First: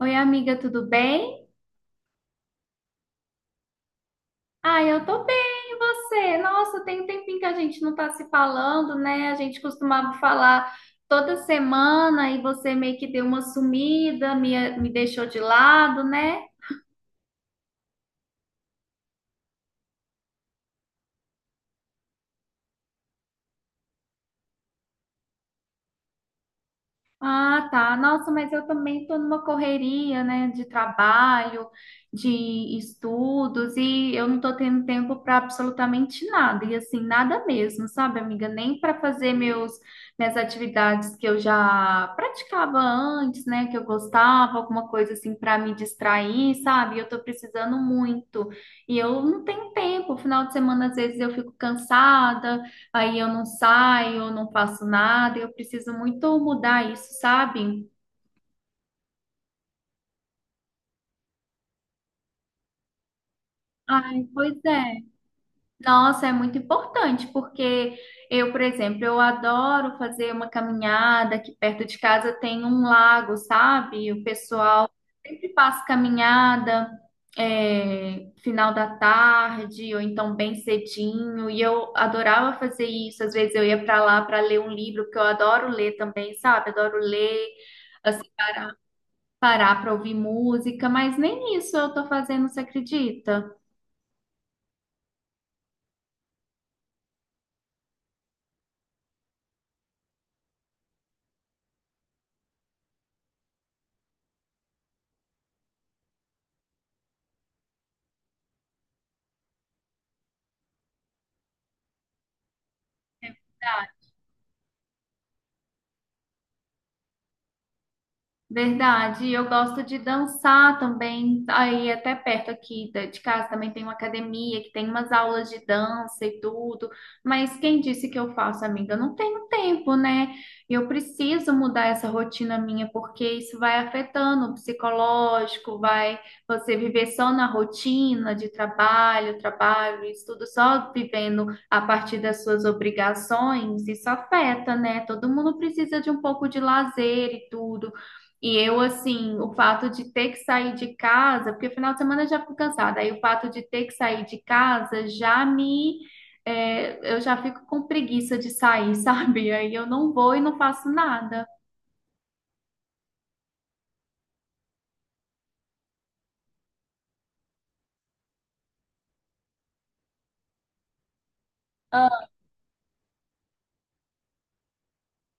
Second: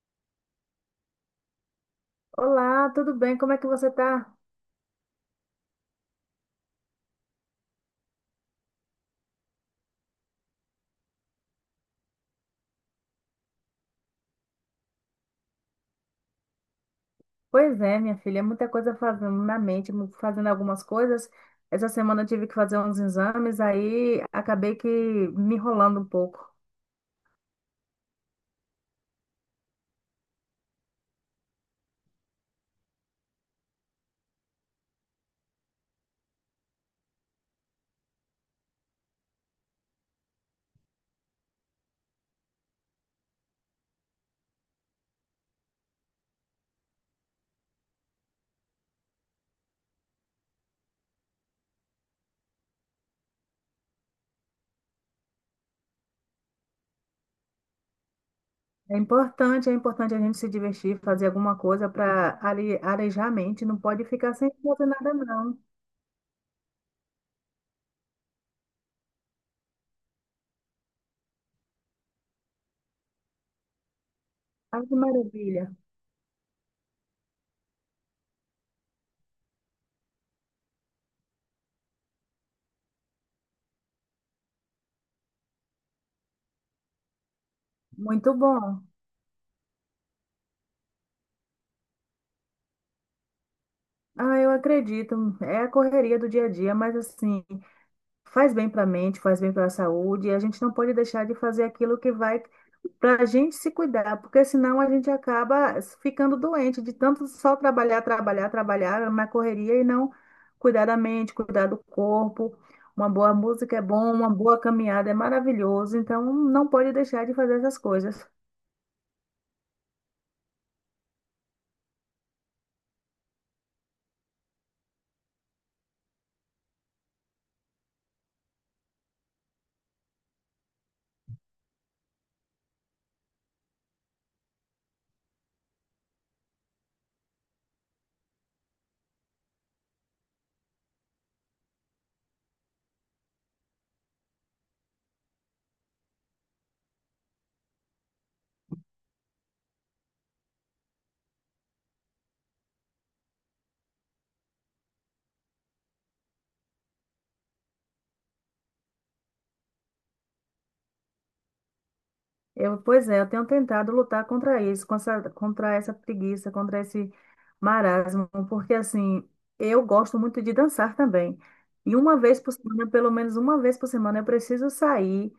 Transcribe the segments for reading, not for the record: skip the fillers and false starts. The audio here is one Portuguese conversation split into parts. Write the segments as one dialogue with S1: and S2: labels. S1: Oi, amiga, tudo bem?
S2: Olá, tudo bem? Como é que você tá?
S1: Ah, eu tô bem, e você? Nossa, tem um tempinho que a gente não tá se falando, né? A gente costumava falar toda semana e você meio que deu uma sumida, me deixou de lado, né?
S2: Pois é, minha filha, é muita coisa fazendo na mente, fazendo algumas coisas. Essa semana eu tive que fazer uns exames, aí acabei que me enrolando um pouco.
S1: Ah, tá. Nossa, mas eu também estou numa correria, né, de trabalho, de estudos, e eu não estou tendo tempo para absolutamente nada, e assim, nada mesmo, sabe, amiga? Nem para fazer meus minhas atividades que eu já praticava antes, né, que eu gostava, alguma coisa assim para me distrair, sabe? Eu estou precisando muito. E eu não tenho tempo. Final de semana, às vezes eu fico cansada, aí eu não saio, eu não faço nada, eu preciso muito mudar isso, sabe?
S2: É importante a gente se divertir, fazer alguma coisa para arejar a mente, não pode
S1: Ai,
S2: ficar sem
S1: pois
S2: fazer
S1: é.
S2: nada, não.
S1: Nossa, é muito importante, porque eu, por exemplo, eu adoro fazer uma caminhada, aqui perto de casa tem um lago, sabe? O
S2: Ai,
S1: pessoal
S2: que
S1: sempre
S2: maravilha.
S1: faz caminhada, é, final da tarde, ou então bem cedinho, e eu adorava fazer isso. Às vezes eu ia para lá para ler um livro, porque eu adoro ler também, sabe? Adoro ler.
S2: Muito bom.
S1: Parar para ouvir música, mas nem isso eu tô fazendo, você acredita?
S2: Ah, eu acredito. É a correria do dia a dia, mas assim, faz bem para a mente, faz bem para a saúde, e a gente não pode deixar de fazer aquilo que vai para a gente se cuidar, porque senão a gente acaba ficando doente de tanto só trabalhar, trabalhar, trabalhar na correria e não cuidar da mente, cuidar do corpo. Uma boa música é bom, uma boa caminhada é maravilhoso, então não pode deixar de fazer essas coisas.
S1: Verdade, eu gosto de dançar também. Aí até perto aqui de casa também tem uma academia que tem umas aulas de dança e tudo. Mas quem disse que eu faço, amiga? Eu não tenho tempo, né? Eu preciso mudar essa rotina minha porque isso vai afetando o psicológico, vai você viver só na rotina de trabalho, trabalho, estudo, só vivendo a partir das suas obrigações, isso afeta, né? Todo mundo precisa de um pouco de lazer e tudo. E eu, assim, o fato de ter que sair de casa, porque final de semana eu já fico cansada, aí o fato de ter que sair de casa já me. É, eu já fico com preguiça de sair, sabe? Aí eu não vou e não faço nada.
S2: Eu, pois é, eu tenho tentado lutar contra isso, contra essa preguiça, contra esse marasmo, porque assim, eu gosto muito de dançar também. E uma vez por semana, pelo menos uma vez por semana, eu preciso sair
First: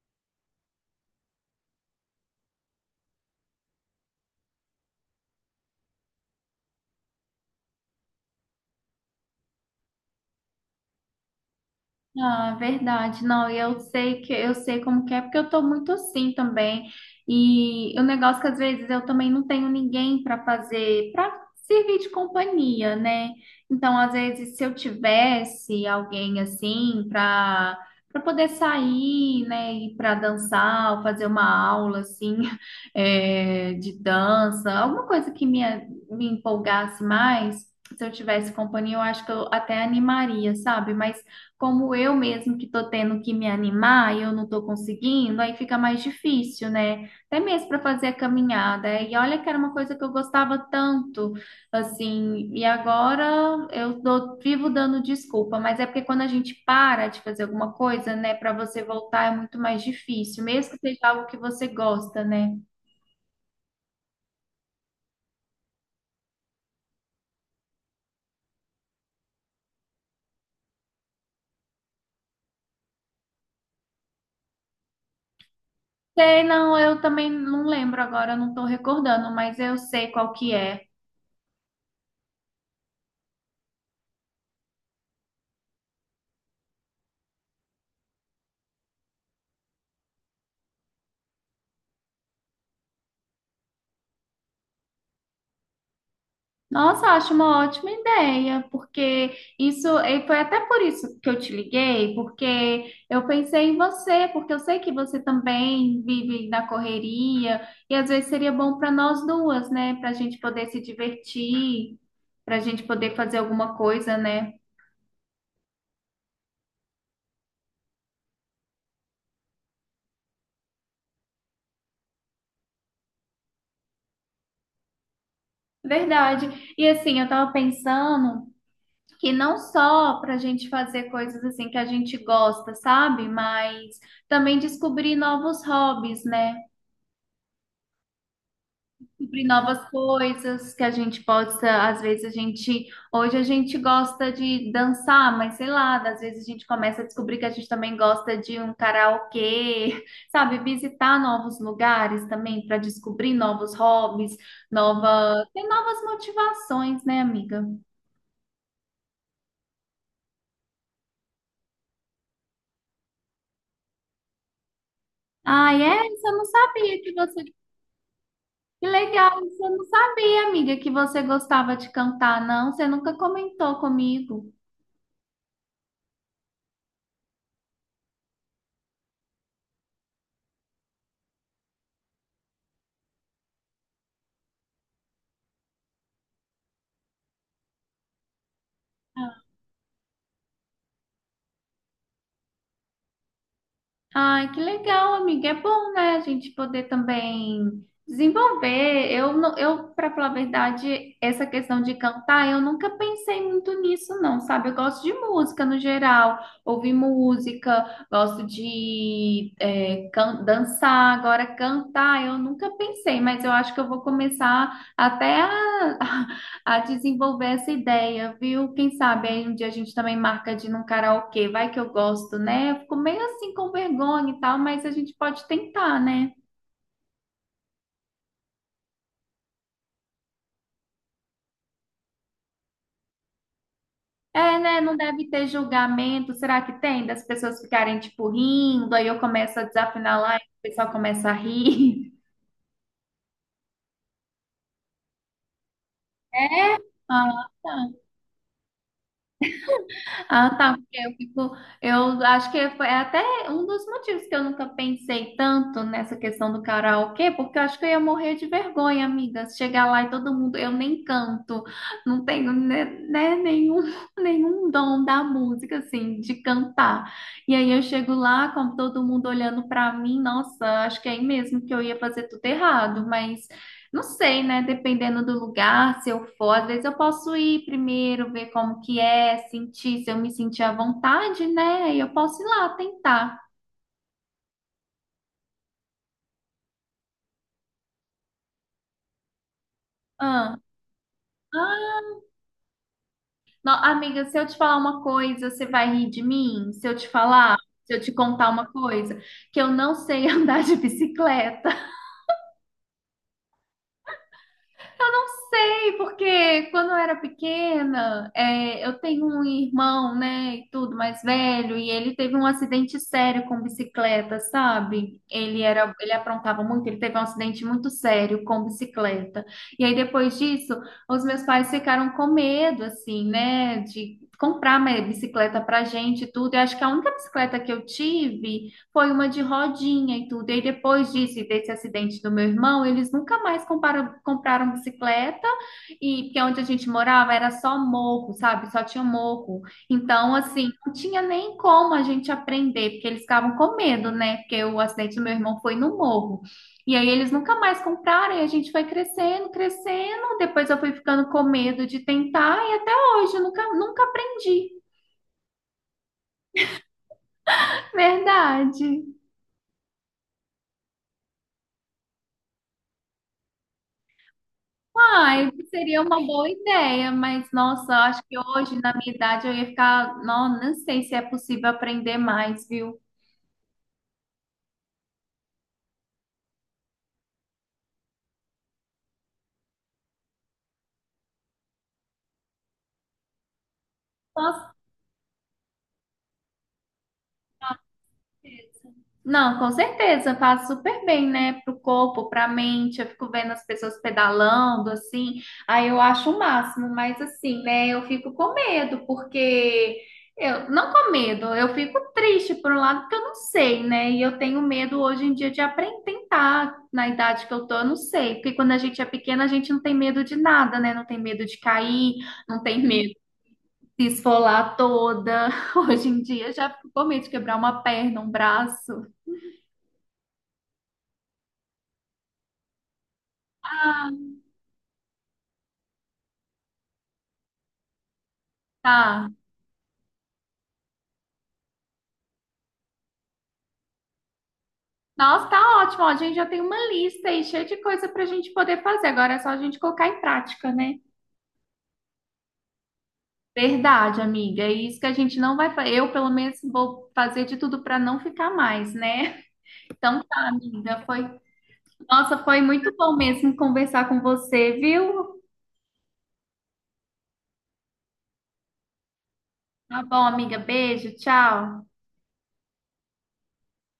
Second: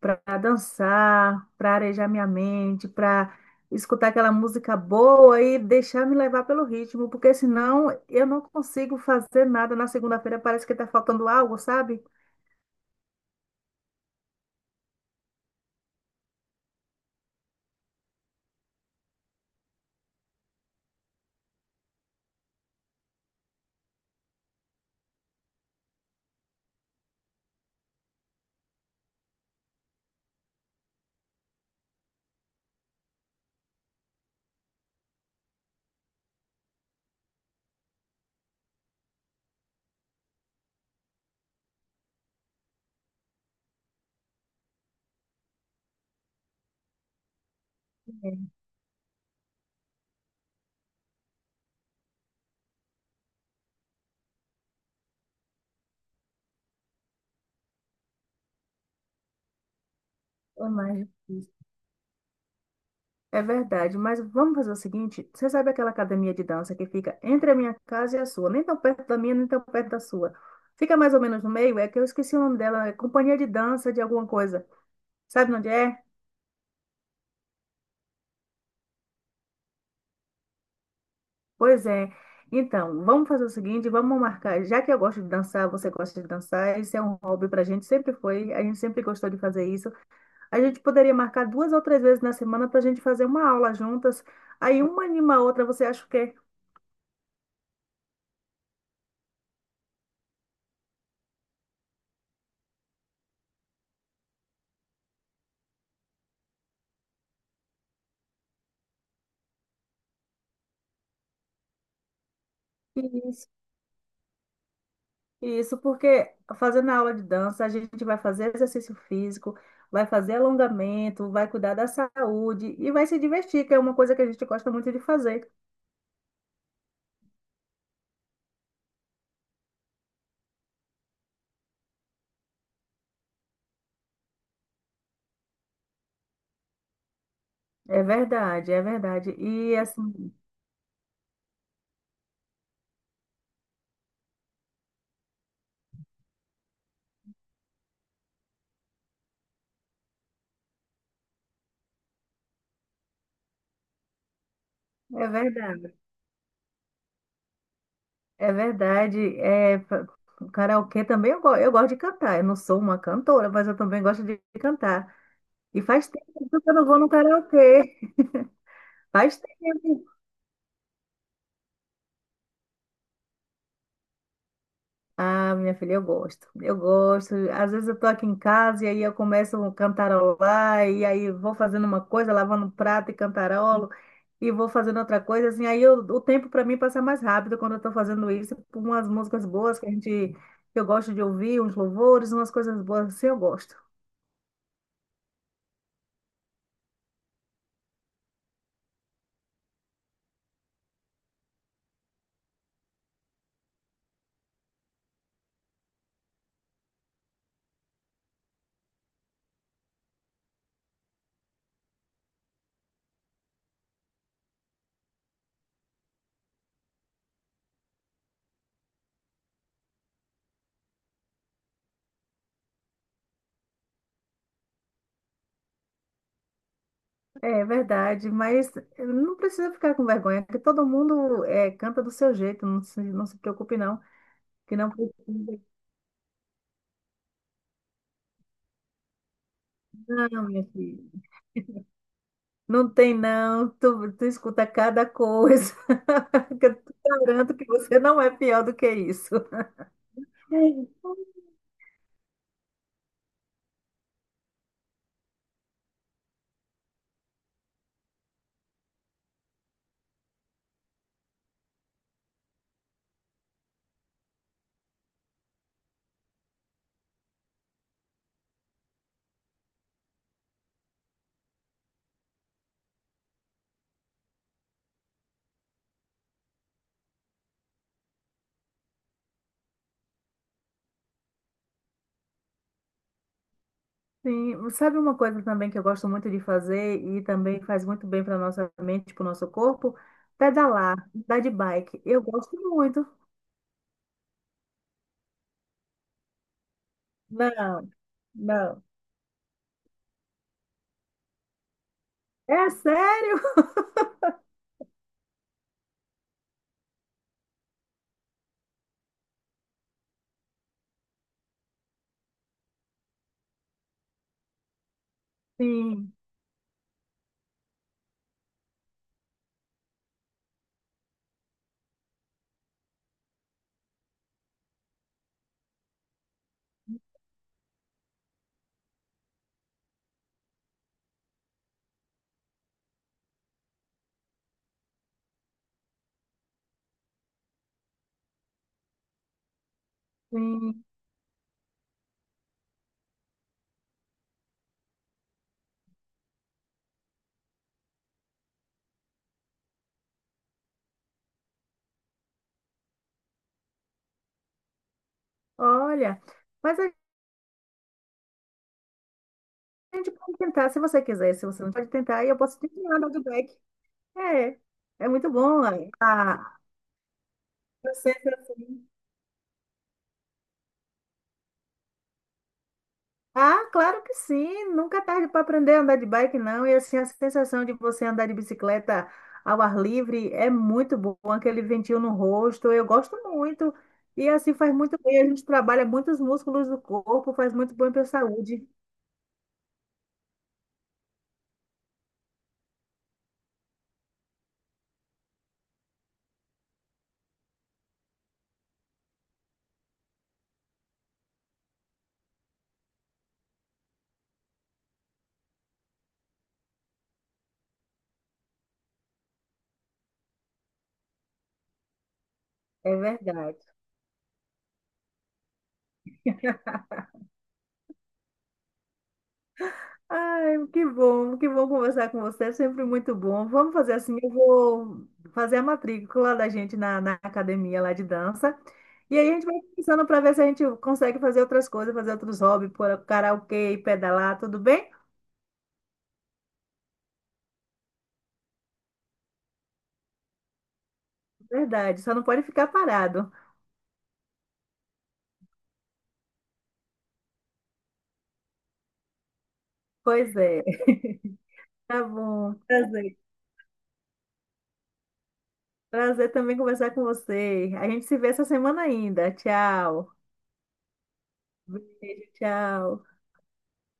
S2: para dançar, para arejar minha mente, para escutar aquela música boa e deixar me levar pelo ritmo, porque senão eu não consigo fazer nada. Na segunda-feira parece que está faltando algo, sabe?
S1: Ah, verdade. Não, e eu sei que eu sei como que é, porque eu tô muito assim também. E o negócio que às vezes eu também não tenho ninguém para fazer, para servir de companhia, né? Então, às vezes, se eu tivesse alguém assim para poder sair, né, ir para dançar, ou fazer uma aula assim, é, de dança, alguma coisa que me empolgasse mais, se eu tivesse companhia, eu acho que eu até animaria, sabe? Mas como eu mesmo que tô tendo que me animar e eu não estou conseguindo, aí fica mais difícil, né? Até mesmo para fazer a caminhada. E olha que era uma coisa que eu gostava tanto, assim, e agora eu vivo dando desculpa, mas é porque quando a gente para de fazer alguma coisa, né, para você voltar é muito mais difícil,
S2: É
S1: mesmo que
S2: mais
S1: seja algo que
S2: difícil.
S1: você gosta, né?
S2: É verdade, mas vamos fazer o seguinte: você sabe aquela academia de dança que fica entre a minha casa e a sua? Nem tão perto da minha, nem tão perto da sua. Fica mais ou menos no meio, é que eu esqueci o nome dela, é Companhia de Dança de alguma coisa. Sabe onde é?
S1: Sei, não, eu também não lembro agora, eu não estou recordando, mas eu sei qual que é.
S2: Pois é. Então, vamos fazer o seguinte: vamos marcar. Já que eu gosto de dançar, você gosta de dançar, isso é um hobby pra gente, sempre foi, a gente sempre gostou de fazer isso. A gente poderia marcar duas ou três vezes na semana pra gente fazer uma aula juntas. Aí uma anima a outra, você acha o quê?
S1: Nossa, acho uma ótima ideia, porque isso, e foi até por isso que eu te liguei, porque eu pensei em você, porque eu sei que você também vive na correria, e às vezes seria bom para nós duas, né? Para a gente poder se divertir, para a gente poder fazer alguma coisa, né?
S2: Isso porque fazendo a aula de dança, a gente vai fazer exercício físico, vai fazer alongamento, vai cuidar da saúde e vai se divertir, que é uma coisa que a gente gosta muito de fazer.
S1: Verdade. E assim, eu tava pensando que não só para a gente fazer coisas assim que a gente gosta, sabe? Mas também descobrir novos hobbies, né?
S2: É verdade, é verdade.
S1: Descobrir
S2: E
S1: novas
S2: assim,
S1: coisas que a gente possa, às vezes a gente, hoje a gente gosta de dançar, mas sei lá, às vezes a gente começa a descobrir que a gente também gosta de um karaokê, sabe, visitar novos lugares também para descobrir novos hobbies,
S2: é
S1: tem
S2: verdade,
S1: novas motivações, né, amiga?
S2: é verdade. É, karaokê também eu gosto de cantar. Eu não sou uma cantora, mas eu também gosto de cantar.
S1: Ah,
S2: E
S1: é?
S2: faz tempo
S1: Isso eu não
S2: que eu não vou
S1: sabia
S2: no
S1: que você...
S2: karaokê.
S1: Que
S2: Faz
S1: legal, isso eu não
S2: tempo.
S1: sabia, amiga, que você gostava de cantar, não. Você nunca comentou comigo.
S2: Ah, minha filha, eu gosto. Eu gosto. Às vezes eu tô aqui em casa e aí eu começo a cantarolar e aí vou fazendo uma coisa, lavando um prato e cantarolo e vou fazendo outra coisa assim. Aí eu- o tempo para mim passa mais rápido quando eu tô fazendo isso, com umas músicas boas que a gente que eu gosto de ouvir, uns louvores, umas coisas boas assim, eu gosto.
S1: Ai, que legal, amiga. É bom, né, a gente poder também desenvolver. Eu, eu para falar a verdade, essa questão de cantar, eu nunca pensei muito nisso, não, sabe? Eu gosto de música no geral, ouvir música, gosto de dançar. Agora, cantar, eu nunca pensei, mas eu acho que eu vou começar até a a desenvolver essa ideia, viu? Quem sabe aí um dia a gente também marca de ir num karaokê, vai que eu gosto, né? Eu fico meio assim com vergonha e tal, mas a gente pode tentar, né?
S2: É verdade, mas não precisa ficar com vergonha, porque todo mundo é, canta do seu jeito, não se preocupe não,
S1: É,
S2: que
S1: né?
S2: não
S1: Não deve ter
S2: precisa.
S1: julgamento. Será que tem? Das pessoas ficarem, tipo, rindo, aí eu começo a desafinar lá e
S2: Não,
S1: o
S2: minha
S1: pessoal
S2: filha.
S1: começa a rir.
S2: Não tem não, tu escuta cada coisa. Que eu
S1: É,
S2: te
S1: ah,
S2: garanto que
S1: tá.
S2: você não é pior do que isso.
S1: Ah, tá. Porque eu fico, eu acho que foi até um dos motivos que eu nunca pensei tanto nessa questão do karaokê, porque eu acho que eu ia morrer de vergonha, amiga. Se chegar lá e todo mundo, eu nem canto, não tenho né, nenhum, nenhum dom da música, assim, de cantar. E aí eu chego lá, com todo mundo olhando pra mim, nossa, acho que é aí mesmo que eu ia fazer tudo errado, mas. Não sei, né? Dependendo do lugar, se eu for, às vezes eu posso ir primeiro, ver como que é, sentir, se eu me sentir à vontade, né? Aí eu posso ir lá tentar.
S2: Sim, sabe uma coisa também que eu gosto muito de fazer e também faz muito bem para nossa mente, para o nosso corpo?
S1: Ah,
S2: Pedalar, andar de bike.
S1: ah,
S2: Eu gosto muito.
S1: não, amiga, se eu te falar uma coisa, você vai rir de mim?
S2: Não,
S1: Se eu te contar uma
S2: não.
S1: coisa, que eu não sei andar de bicicleta.
S2: É sério?
S1: Eu não sei, porque quando eu era pequena, é, eu tenho um irmão, né, e tudo mais velho, e ele teve um acidente sério com bicicleta, sabe? Ele era, ele
S2: Sim,
S1: aprontava muito, ele teve um acidente muito sério com bicicleta. E aí depois disso, os meus pais ficaram com medo, assim, né, de comprar uma bicicleta pra gente e tudo. Eu acho que a única bicicleta que eu tive foi uma de rodinha e tudo. E aí, depois disso e desse acidente do meu irmão, eles nunca mais compraram bicicleta, e porque é onde a gente morava era só morro, sabe? Só tinha morro. Então, assim,
S2: sim.
S1: não tinha nem como a gente aprender, porque eles ficavam com medo, né? Porque o acidente do meu irmão foi no morro. E aí eles nunca mais compraram, e a gente foi crescendo, crescendo. Depois eu fui ficando com medo de tentar, e até hoje eu nunca aprendi.
S2: Olha, mas a
S1: Verdade.
S2: gente pode tentar se você quiser. Se você não pode tentar, aí eu posso te ensinar a andar de bike. É, é muito
S1: Ai,
S2: bom.
S1: seria uma boa
S2: A,
S1: ideia, mas nossa,
S2: Eu
S1: acho
S2: sempre
S1: que hoje,
S2: fui.
S1: na minha idade, eu ia ficar. Não, não sei se é possível aprender mais, viu?
S2: Ah, claro que sim. Nunca é tarde para aprender a andar de bike, não. E assim, a sensação de você andar de bicicleta ao ar livre é muito bom. Aquele ventinho no rosto, eu gosto muito. E assim
S1: Nossa,
S2: faz muito bem. A gente trabalha muitos músculos do corpo, faz muito bem para a saúde.
S1: não, com certeza, faz super bem, né? Pro corpo, pra mente. Eu fico vendo as pessoas pedalando, assim, aí eu acho o máximo, mas assim, né? Eu fico com medo, porque eu não com medo, eu fico triste por um lado, porque eu não sei, né? E eu tenho medo hoje em dia de aprender, tentar na idade que eu tô, eu não sei. Porque quando a gente é pequena, a gente não tem medo de nada, né? Não tem medo de cair, não tem
S2: É
S1: medo
S2: verdade.
S1: de se esfolar toda. Hoje em dia, eu já fico com medo de quebrar uma perna, um braço.
S2: Ai, que bom conversar com você, é sempre muito bom. Vamos fazer assim, eu vou fazer a matrícula da gente na academia lá de dança. E
S1: Tá.
S2: aí a gente vai pensando para ver se a gente consegue fazer outras coisas, fazer outros hobbies, por karaokê, pedalar, tudo bem?
S1: Nossa, tá ótimo. Ó, a gente já tem uma lista aí cheia de coisa para a gente poder fazer. Agora é só a gente colocar em prática, né?
S2: Verdade, só não pode ficar parado.
S1: Verdade, amiga. É isso que a gente não vai fazer. Eu, pelo menos, vou fazer de tudo para não ficar mais, né? Então
S2: Pois
S1: tá,
S2: é,
S1: amiga. Foi...
S2: tá
S1: Nossa,
S2: bom.
S1: foi muito bom
S2: Prazer.
S1: mesmo conversar com você, viu?
S2: Prazer também conversar com você. A gente se vê essa semana ainda.
S1: Tá
S2: Tchau.
S1: bom, amiga. Beijo, tchau.
S2: Beijo, tchau.